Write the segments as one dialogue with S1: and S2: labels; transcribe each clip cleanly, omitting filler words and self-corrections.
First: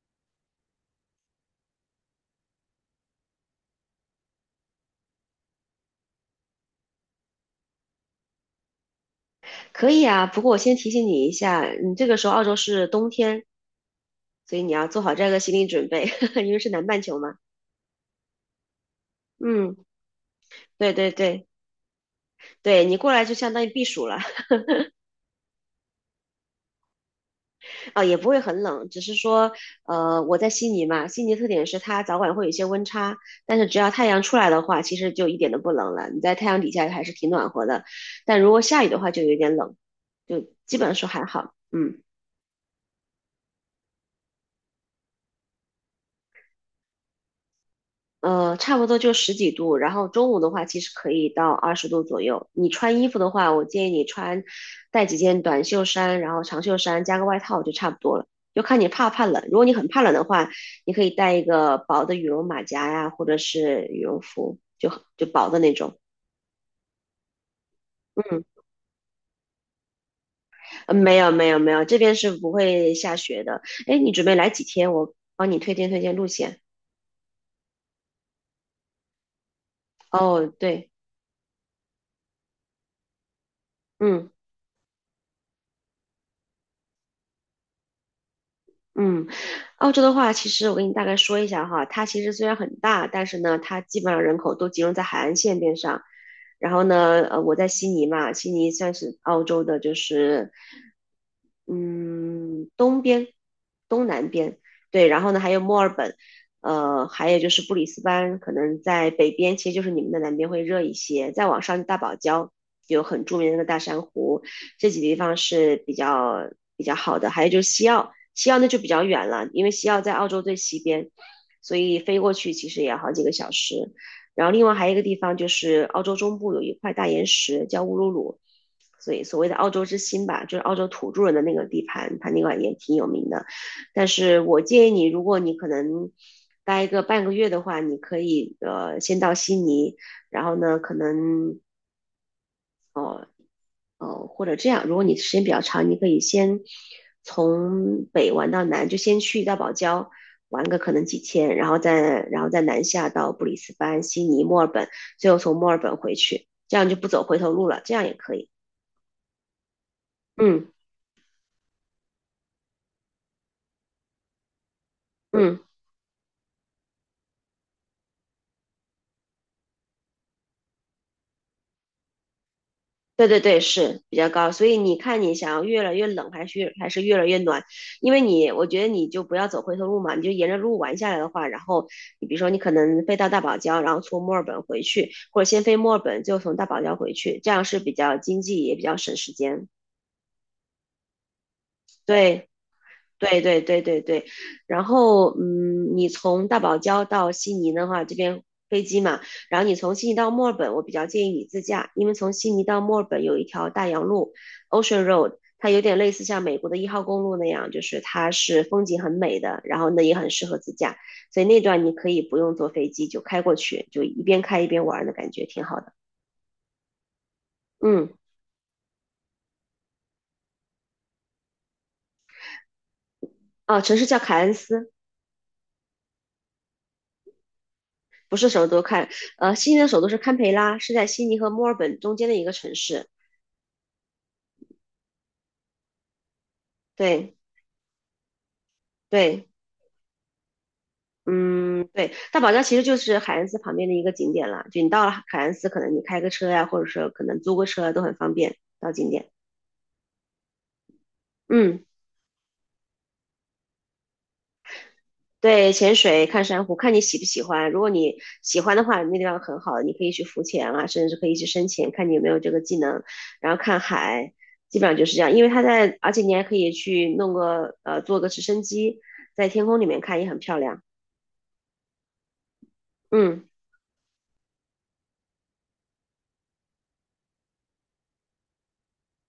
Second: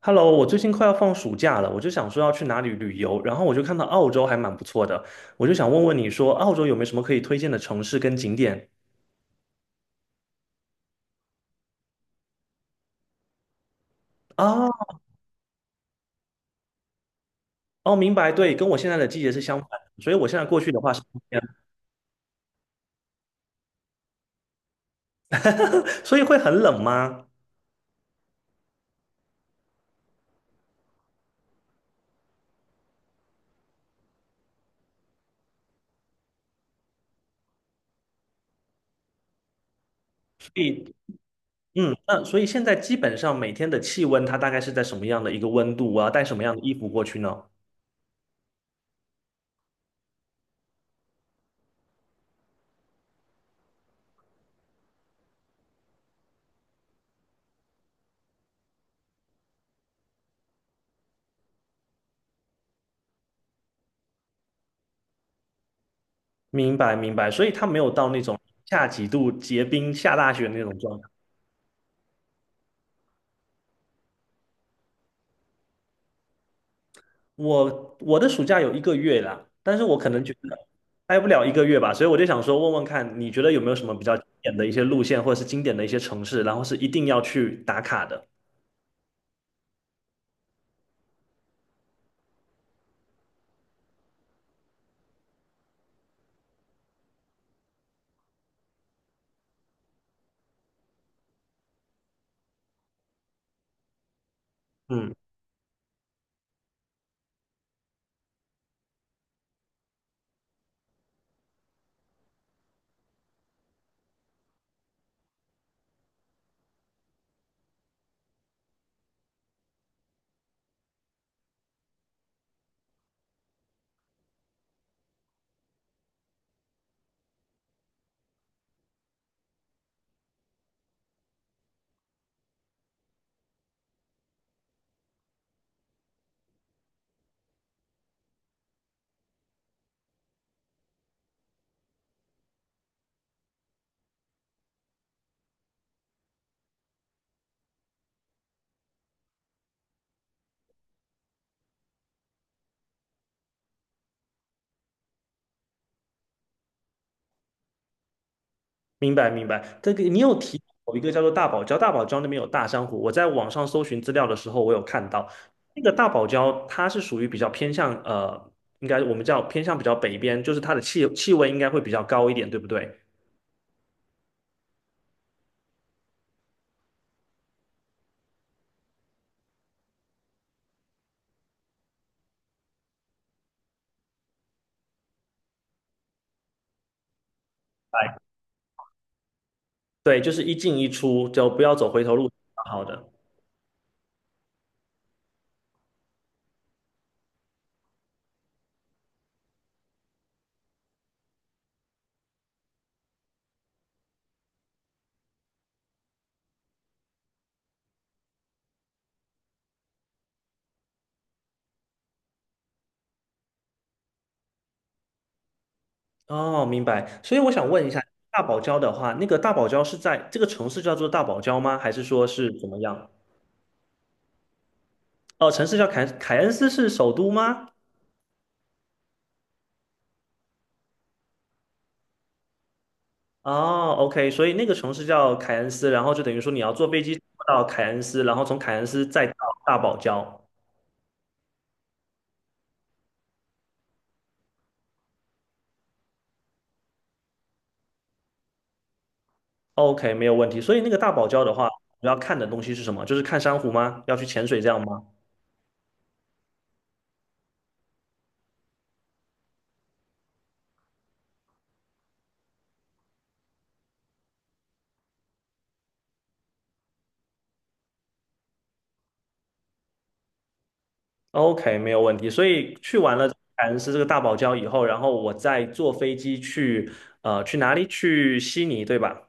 S1: Hello，我最近快要放暑假了，我就想说要去哪里旅游，然后我就看到澳洲还蛮不错的，我就想问问你说澳洲有没有什么可以推荐的城市跟景点
S2: 可以啊，不过我先提醒你一下，你这个时候澳洲是冬天，所以
S1: 啊？
S2: 你要做好这个心理准备，因为是南半球嘛。
S1: 哦，明白，对，跟我现在的季节是相反
S2: 嗯，
S1: 的所以我现在过去的话
S2: 对
S1: 是
S2: 对
S1: 冬天，
S2: 对对，你过来就相当于避暑了。
S1: 所以会很冷吗？
S2: 啊，也不会很冷，只是说，我在悉尼嘛，悉尼特点是它早晚会有一些温差，但是只要太阳出来的话，其实就一点都不冷了，你在太阳底下还是挺暖和的，但如果下雨的话就有点冷，就
S1: 所
S2: 基本
S1: 以，
S2: 上说还好，
S1: 嗯，
S2: 嗯。
S1: 那所以现在基本上每天的气温它大概是在什么样的一个温度啊？我要带什么样的衣服过去呢？
S2: 差不多就十几度，然后中午的话，其实可以到20度左右。你穿衣服的话，我建议你穿带几件短袖衫，然后长袖衫加个外套就差不多了。就看你怕不怕冷。如果你很怕冷的话，你可以带一个薄的羽绒马甲呀，或者是羽绒服，就薄的那种。
S1: 明白，明白，所以它没有到那种
S2: 嗯，
S1: 下几度结冰下大雪那种状态。
S2: 没有没有没有，这边是不会下雪的。哎，你准备来几天？我帮你推荐推荐路线。
S1: 我的暑假有一个月啦，但是我可能觉
S2: 哦，
S1: 得
S2: 对，
S1: 待不了一个月吧，所以我就想说问问看，你觉得有没有什么比较经
S2: 嗯。
S1: 典的一些路线，或者是经典的一些城市，然后是一定要去打卡的？
S2: 嗯，澳洲的话，其实我给你大概说一下哈，它其实虽然很大，但是呢，它基本上人口都集中在海岸线边上。然后呢，我在悉尼嘛，悉尼算是澳洲的，就是嗯东边、东南边，对。
S1: 嗯，
S2: 然后呢，还有墨尔本，还有就是布里斯班，可能在北边，其实就是你们的南边会热一些。再往上，大堡礁有很著名的那个大珊瑚，这几个地方是比较好的。还有就是西澳，西澳那就比较远了，因为西澳在澳洲最西边，所以飞过去其实也要好几个小时。然后另外还有一个地方就是澳洲中部有一块大岩石叫乌鲁鲁，所以所谓的澳洲之心吧，就是澳洲土著人的那个地盘，它那块也挺有名的。但是我建议你，如果你可能待个半个月的话，你可以先到悉尼，然后呢可能哦，或者这样，如果你时间比较长，你可以先从北玩到南，就先去到堡礁玩个可能几天，然后再南下到布里斯班、悉尼、墨尔本，最后从墨尔本回去，这样就不走回头路了，这样也可以。
S1: 明白明白。这个你有提到
S2: 嗯
S1: 有一个叫做大堡礁，大堡礁那边有大珊瑚，我在网上搜寻资料的时候，我有看到
S2: 嗯。
S1: 那个大堡礁，它是属于比较偏向应该我们叫偏向比较北边，就是它的气温应该会比较高一点，对不对？
S2: 对对对，是比较高，所以你看你想要越来越冷还是越来越暖，因为你我觉得你就不要走回头路嘛，你就沿着路玩下来的话，然后你比如说你可能飞到大堡礁，然后从墨尔本回去，或者先飞墨尔本，就从大堡礁回去，这样是比
S1: 哎，
S2: 较经济也比较省时间。
S1: 对，就是一进一出，就不要走回头路，
S2: 对，
S1: 好的。
S2: 对对对对对，然后嗯，你从大堡礁到悉尼的话，这边飞机嘛，然后你从悉尼到墨尔本，我比较建议你自驾，因为从悉尼到墨尔本有一条大洋路 （Ocean Road），它有点类似像美国的1号公路那样，就是它是风景很美的，然后呢也很适合自驾，所以那段你可以不用坐飞机就开过去，就一边开一边玩儿的感觉挺好的。
S1: 哦，明白。所以我想问一下，
S2: 嗯，
S1: 大堡礁的话，那个大堡礁是在这个城市叫做大堡礁吗？还是说是怎么样？
S2: 啊，城市叫凯恩斯，
S1: 哦，城市叫凯恩斯是首都吗？
S2: 不是首都看，悉尼的首都是堪培拉，是在悉尼和墨尔本中间的一个城市。
S1: 哦，OK，所以那个城市叫凯恩斯，然后就等于说你要坐飞机
S2: 对
S1: 到凯恩斯，然后从凯恩斯再到
S2: 对，
S1: 大堡礁。
S2: 嗯，对，大堡礁其实就是海恩斯旁边的一个景点啦。就你到了海恩斯，可能你开个车呀、或者说可能租个车啊都很方便到景点。
S1: OK，没有问题。所以那个大堡礁的话，
S2: 嗯，
S1: 主要看的东西是什么？就是看珊瑚吗？要去潜水这样吗？
S2: 对，潜水、看珊瑚，看你喜不喜欢。如果你喜欢的话，那地方很好，你可以去浮潜啊，甚至可以去深潜，看你有没有这个技能。然后看海，基本上就是这样。因为它在，而且你还可以去弄个坐个直升机在天空里面看，也很漂亮。
S1: OK，没有问题。所以去完了
S2: 嗯。
S1: 凯恩斯这个大堡礁以后，然后我再坐飞机去去哪里？去悉尼，对吧？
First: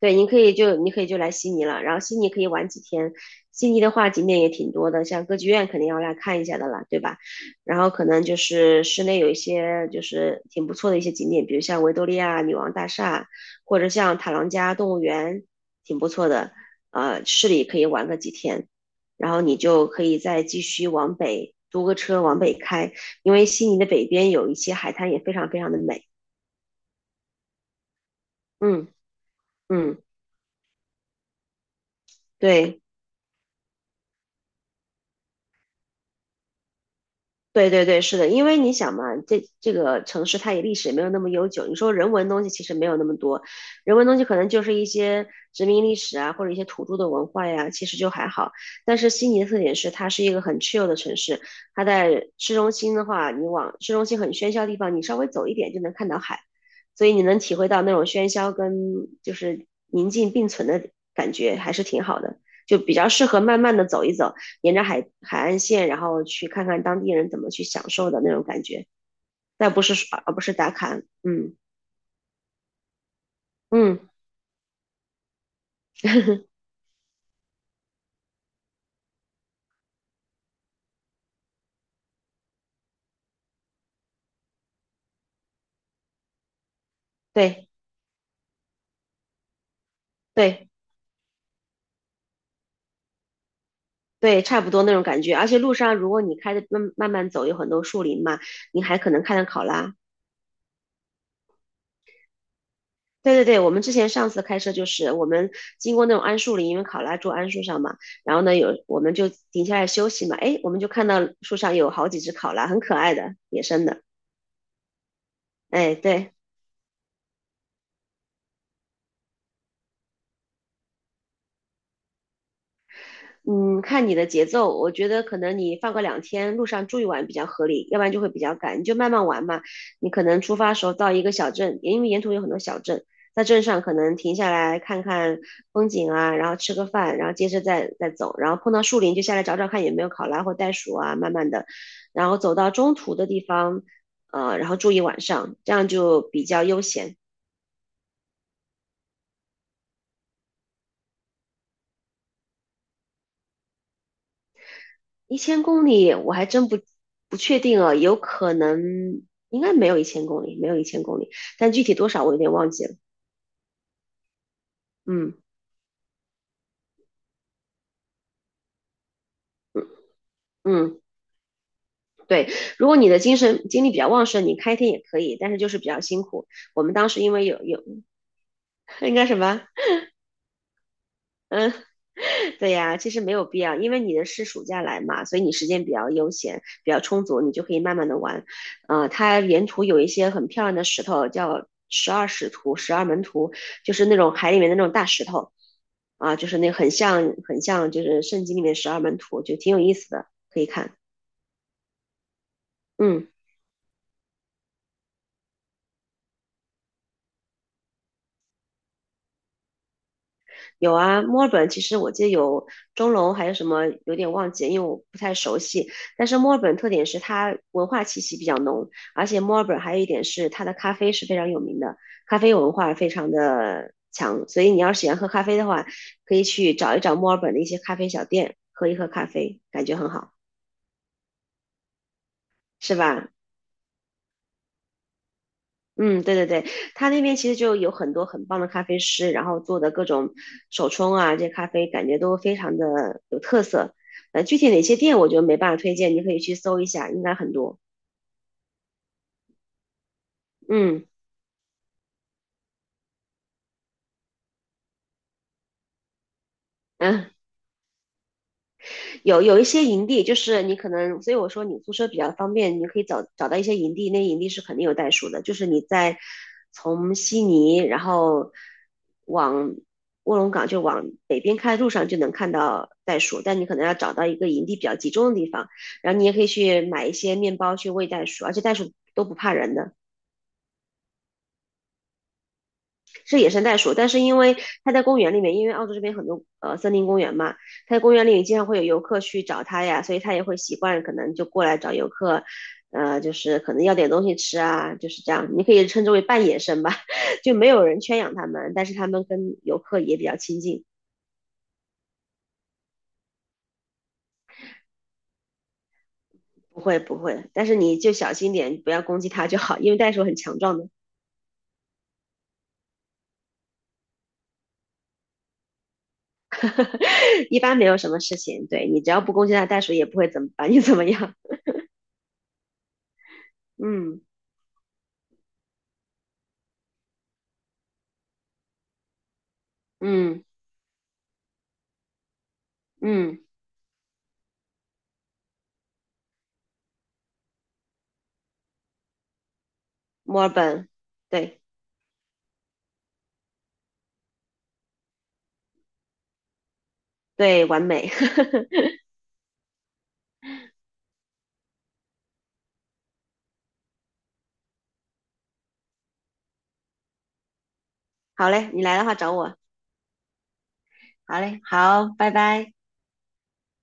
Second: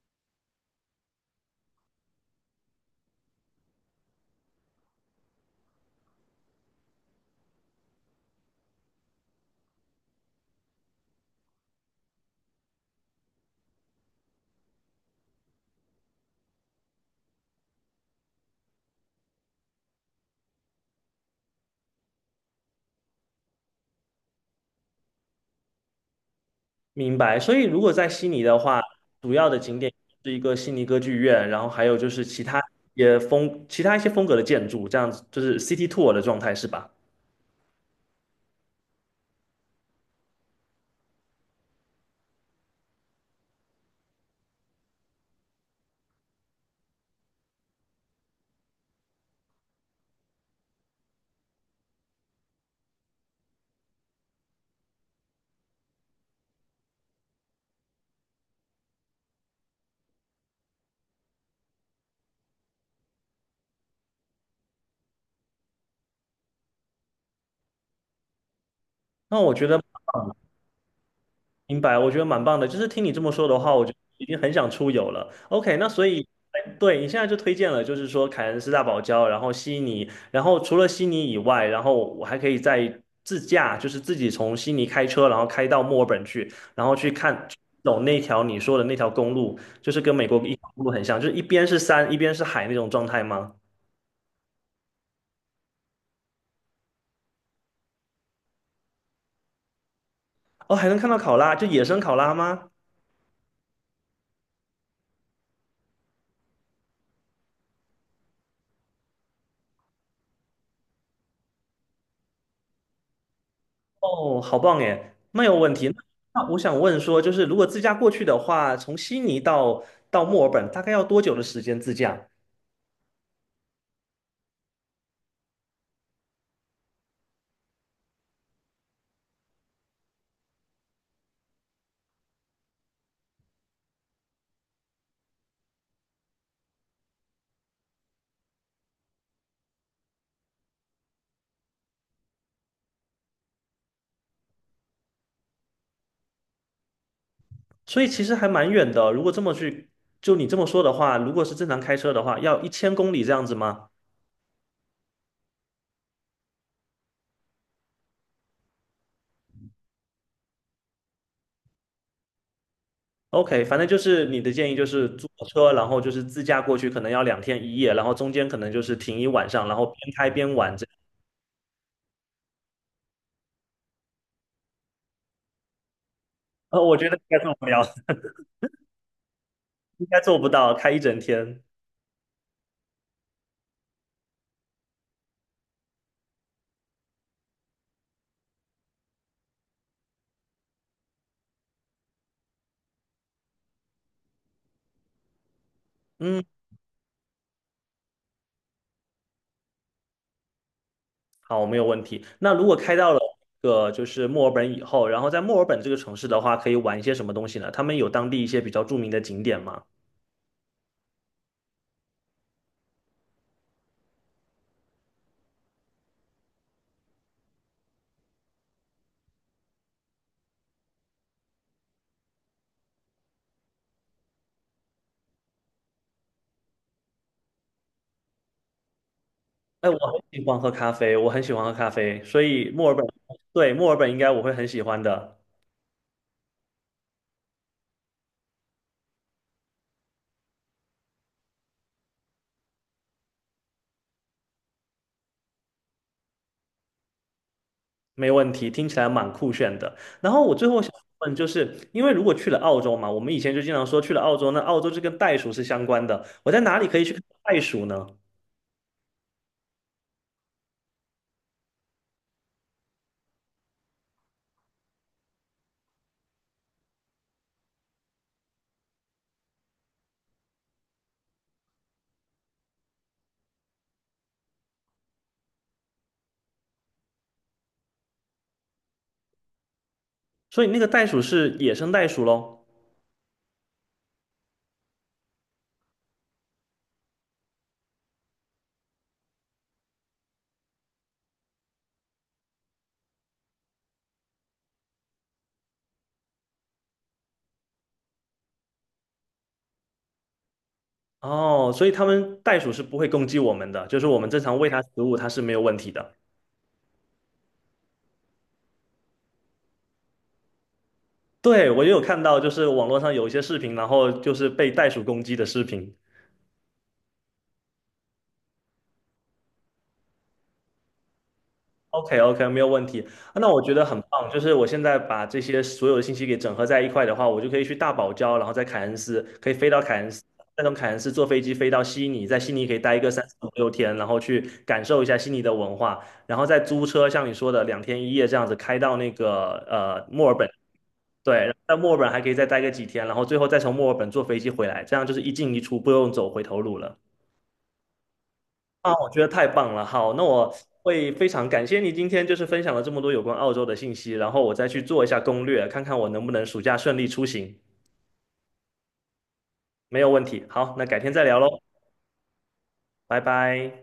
S2: 对，你可以就你可以就来悉尼了，然后悉尼可以玩几天。悉尼的话景点也挺多的，像歌剧院肯定要来看一下的啦，对吧？然后可能就是室内有一些就是挺不错的一些景点，比如像维多利亚女王大厦，或者像塔朗加动物园，挺不错的。市里可以玩个几天，然后你就可以再继续往北，租个车往北开，因为悉尼的北边有一些海滩也非常非常的美。
S1: 明白。所以如果在悉尼的话，
S2: 嗯
S1: 主要的景点
S2: 嗯，
S1: 是一个悉尼歌剧院，然后还有就是其他
S2: 对。
S1: 一些风其他一些风格的建筑，这样子就是 City Tour 的状态是吧？
S2: 对对对，是的，因为你想嘛，这个城市它也历史也没有那么悠久，你说人文东西其实没有那么多，人文东西可能就是一些殖民历史啊，或者一些土著的文化呀，其实就还好。但是悉尼的特点是它是一个很 chill 的城市，它在市中心的话，你往市中心很喧嚣的地方，你稍微走一点就能看到海，所以你能体会到那种喧嚣跟就是宁静并存的感觉，还是挺好的，就比较适合慢慢的走一走。沿着海岸线，然后去看看当地人怎么去享受的那种感觉，
S1: 那我觉
S2: 但
S1: 得。
S2: 不是刷，而不是打卡，嗯
S1: 明白，我觉得蛮棒的。就是听你这么说的话，我就
S2: 嗯，
S1: 已经很想出游了。OK，那所以，哎对，你现在就推荐了，就是说凯恩斯大堡礁，然后悉尼，然后除了悉尼以外，然后我还可以再自驾，就是自己从悉尼开车，然后开到墨尔本去，然后去看
S2: 对
S1: 走那条你说的那条公路，就是跟美国一
S2: 对
S1: 条公路很像，就是一边是山，一边是海那种状态吗？
S2: 对，差不多那种感觉。而且路上如果你开着慢慢走，有很多树林嘛，你还可能看到考拉。
S1: 哦，还能看到考拉，就野生考拉吗？
S2: 对对对，我们之前上次开车就是我们经过那种桉树林，因为考拉住桉树上嘛，然后呢有我们就停下来休息嘛，哎，我们就看到树上有好几只考拉，很可爱的野生的，
S1: 哦，好棒耶，没有问题。
S2: 哎，
S1: 那
S2: 对。
S1: 那我想问说，就是如果自驾过去的话，从悉尼到墨尔本大概要多久的时间自驾？
S2: 嗯，看你的节奏，我觉得可能你放个2天，路上住一晚比较合理，要不然就会比较赶。你就慢慢玩嘛，你可能出发的时候到一个小镇，因为沿途有很多小镇，在镇上可能停下来看看风景啊，然后吃个饭，然后接着再走，然后碰到树林就下来找找看有没有考拉或袋鼠啊，慢慢的，然后走到中途的地方，然后住一晚上，这样就比较悠闲。
S1: 所以其实还蛮远的。如果这么去，就你这么说的话，如果是正常开车的话，要1000公里这样子吗
S2: 一千公里我还真不确定啊，有可能应该没有一千公里，没有一千公里，但具体多少我有点忘记了。
S1: ？OK，反正就是你的建议就是租
S2: 嗯
S1: 车，然后就是自驾过去，可能要两天一夜，然后中间可能就是停一晚上，然
S2: 嗯
S1: 后边开边玩这样。
S2: 嗯，对，如果你的精力比较旺盛，你开天也可以，但是就是比较辛苦。
S1: 呃，
S2: 我们
S1: 我
S2: 当
S1: 觉得
S2: 时
S1: 应
S2: 因
S1: 该
S2: 为
S1: 做
S2: 有
S1: 不
S2: 有
S1: 了，
S2: 应该什么？
S1: 应该做不到开一整天。
S2: 嗯，对呀，其实没有必要，因为你的是暑假来嘛，所以你时间比较悠闲，比较充足，你就可以慢慢的玩。它沿途有一些很漂亮的石头，叫十二使徒、十二门徒，就是那种海里面的那种大石头啊，
S1: 嗯。
S2: 就是那很像就是圣经里面十二门徒，就挺有意思的，可以看。
S1: 好，没有问题。那如果开到了
S2: 嗯。
S1: 一个就是墨尔本以后，然后在墨尔本这个城市的话，可以玩一些什么东西呢？他们有当地一些比较著名的景点吗？
S2: 有啊，墨尔本其实我记得有钟楼，还有什么有点忘记了，因为我不太熟悉。但是墨尔本特点是它文化气息比较浓，而且墨尔本还有一点是它的咖啡是非常有名的，咖啡文化非常的强。所以你要是喜欢喝咖啡的话，可以去找一找墨尔本的一些咖啡小店，喝一喝咖啡，感
S1: 哎，
S2: 觉
S1: 我
S2: 很
S1: 很
S2: 好，
S1: 喜欢喝咖啡，我很喜欢喝咖啡，所以墨
S2: 是
S1: 尔本，
S2: 吧？
S1: 对，墨尔本应该我会很喜欢的，
S2: 嗯，对对对，他那边其实就有很多很棒的咖啡师，然后做的各种手冲啊，这咖啡感觉都非常的有特色。具体哪些店我就没办法推荐，你可以去搜一下，应该很多。
S1: 没问题，听起来蛮酷炫的。然后我最后想
S2: 嗯
S1: 问，就是因为如果去了澳洲嘛，我们以前就经常说去了澳洲，那澳洲这跟袋鼠是相关的，我在哪里可以去看
S2: 嗯。
S1: 袋鼠呢？
S2: 有有一些营地，就是你可能，所以我说你租车比较方便，你可以找到一些营地，那营地是肯定有袋鼠的，就是你在从悉尼，然后往卧龙岗就往北边开的路上就能看到袋鼠，但你可能要找到一个营地比较集中的地方，然后你也可以去买一些面包去喂袋鼠，而且袋鼠都不怕人的。
S1: 所以那个袋鼠是野生袋鼠喽？
S2: 是野生袋鼠，但是因为它在公园里面，因为澳洲这边很多森林公园嘛，它在公园里面经常会有游客去找它呀，所以它也会习惯可能就过来找游客，就是可能要点东西吃啊，就是这样，你可以称之为半野生吧，就没有人圈养它们，但是它们跟游客也比较亲近，
S1: 哦，所以他们袋鼠是不会攻击我们的，就是我们正常喂它食物，它是没有问题的。
S2: 不会不会，但是你就小心点，不要攻击它就好，因为袋鼠很强壮的，
S1: 对，我也有看到，就是网络上有一些视频，然后就是被袋鼠攻击的视频。
S2: 一般没有什么事情，对你只要不攻击它，袋鼠也不会怎么把你怎么样，
S1: OK OK，没有问题。啊那我觉得很
S2: 嗯
S1: 棒，就是我现在把这些所有的信息给整合在一块的话，我就可以去大堡礁，然后在凯恩斯可以飞到凯恩斯，
S2: 嗯
S1: 再从凯恩斯坐飞机飞到悉尼，在悉尼可以待一个三四
S2: 嗯。
S1: 五六天，然后去感受一下悉尼的文化，然后再租车，像你说的两天一夜这样子开到那个墨尔
S2: 墨尔
S1: 本。
S2: 本，
S1: 对，
S2: 对
S1: 在墨尔本还可以再待个几天，然后最后再从墨尔本坐飞机回来，这样就是一进一出，不用走回头路了。
S2: 对，完美。
S1: 啊，我觉得太棒了。好，那我会非常感谢你今天就是分享了这么多有关澳洲的信息，然后我再去做一下攻略，看看我能不能暑假顺利出行。
S2: 好嘞，你来的话找我。
S1: 没有问题。好，那改天再聊
S2: 好嘞，
S1: 喽，
S2: 好，拜拜。
S1: 拜拜。